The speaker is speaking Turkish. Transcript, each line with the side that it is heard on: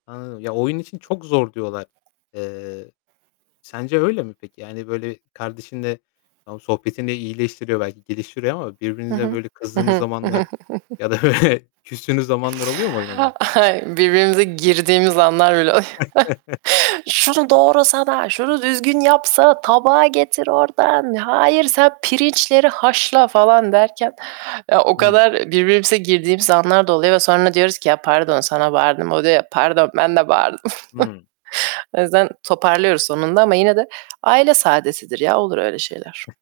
left: Anladım. Ya, oyun için çok zor diyorlar. Eee, sence öyle mi peki? Yani böyle kardeşinle Tamam sohbetinle iyileştiriyor belki geliştiriyor ama
right: Hı
left: birbirinize
right: hı.
left: böyle
right: Hı
left: kızdığınız
right: hı.
left: zamanlar ya da böyle küstüğünüz zamanlar oluyor mu oyun oynarken?
right: Hay, birbirimize girdiğimiz anlar bile oluyor. "Şunu doğrasana, şunu düzgün yapsa, tabağı getir ordan, hayır sen pirinçleri haşla." falan derken ya, o
left: Hı.
right: kadar birbirimize girdiğimiz anlar da oluyor ve sonra diyoruz ki, "Ya, pardon sana bağırdım." O diyor, "Pardon ben de bağırdım."
left: Hı.
right: O yüzden toparlıyoruz sonunda ama yine de aile saadetidir ya, olur öyle şeyler.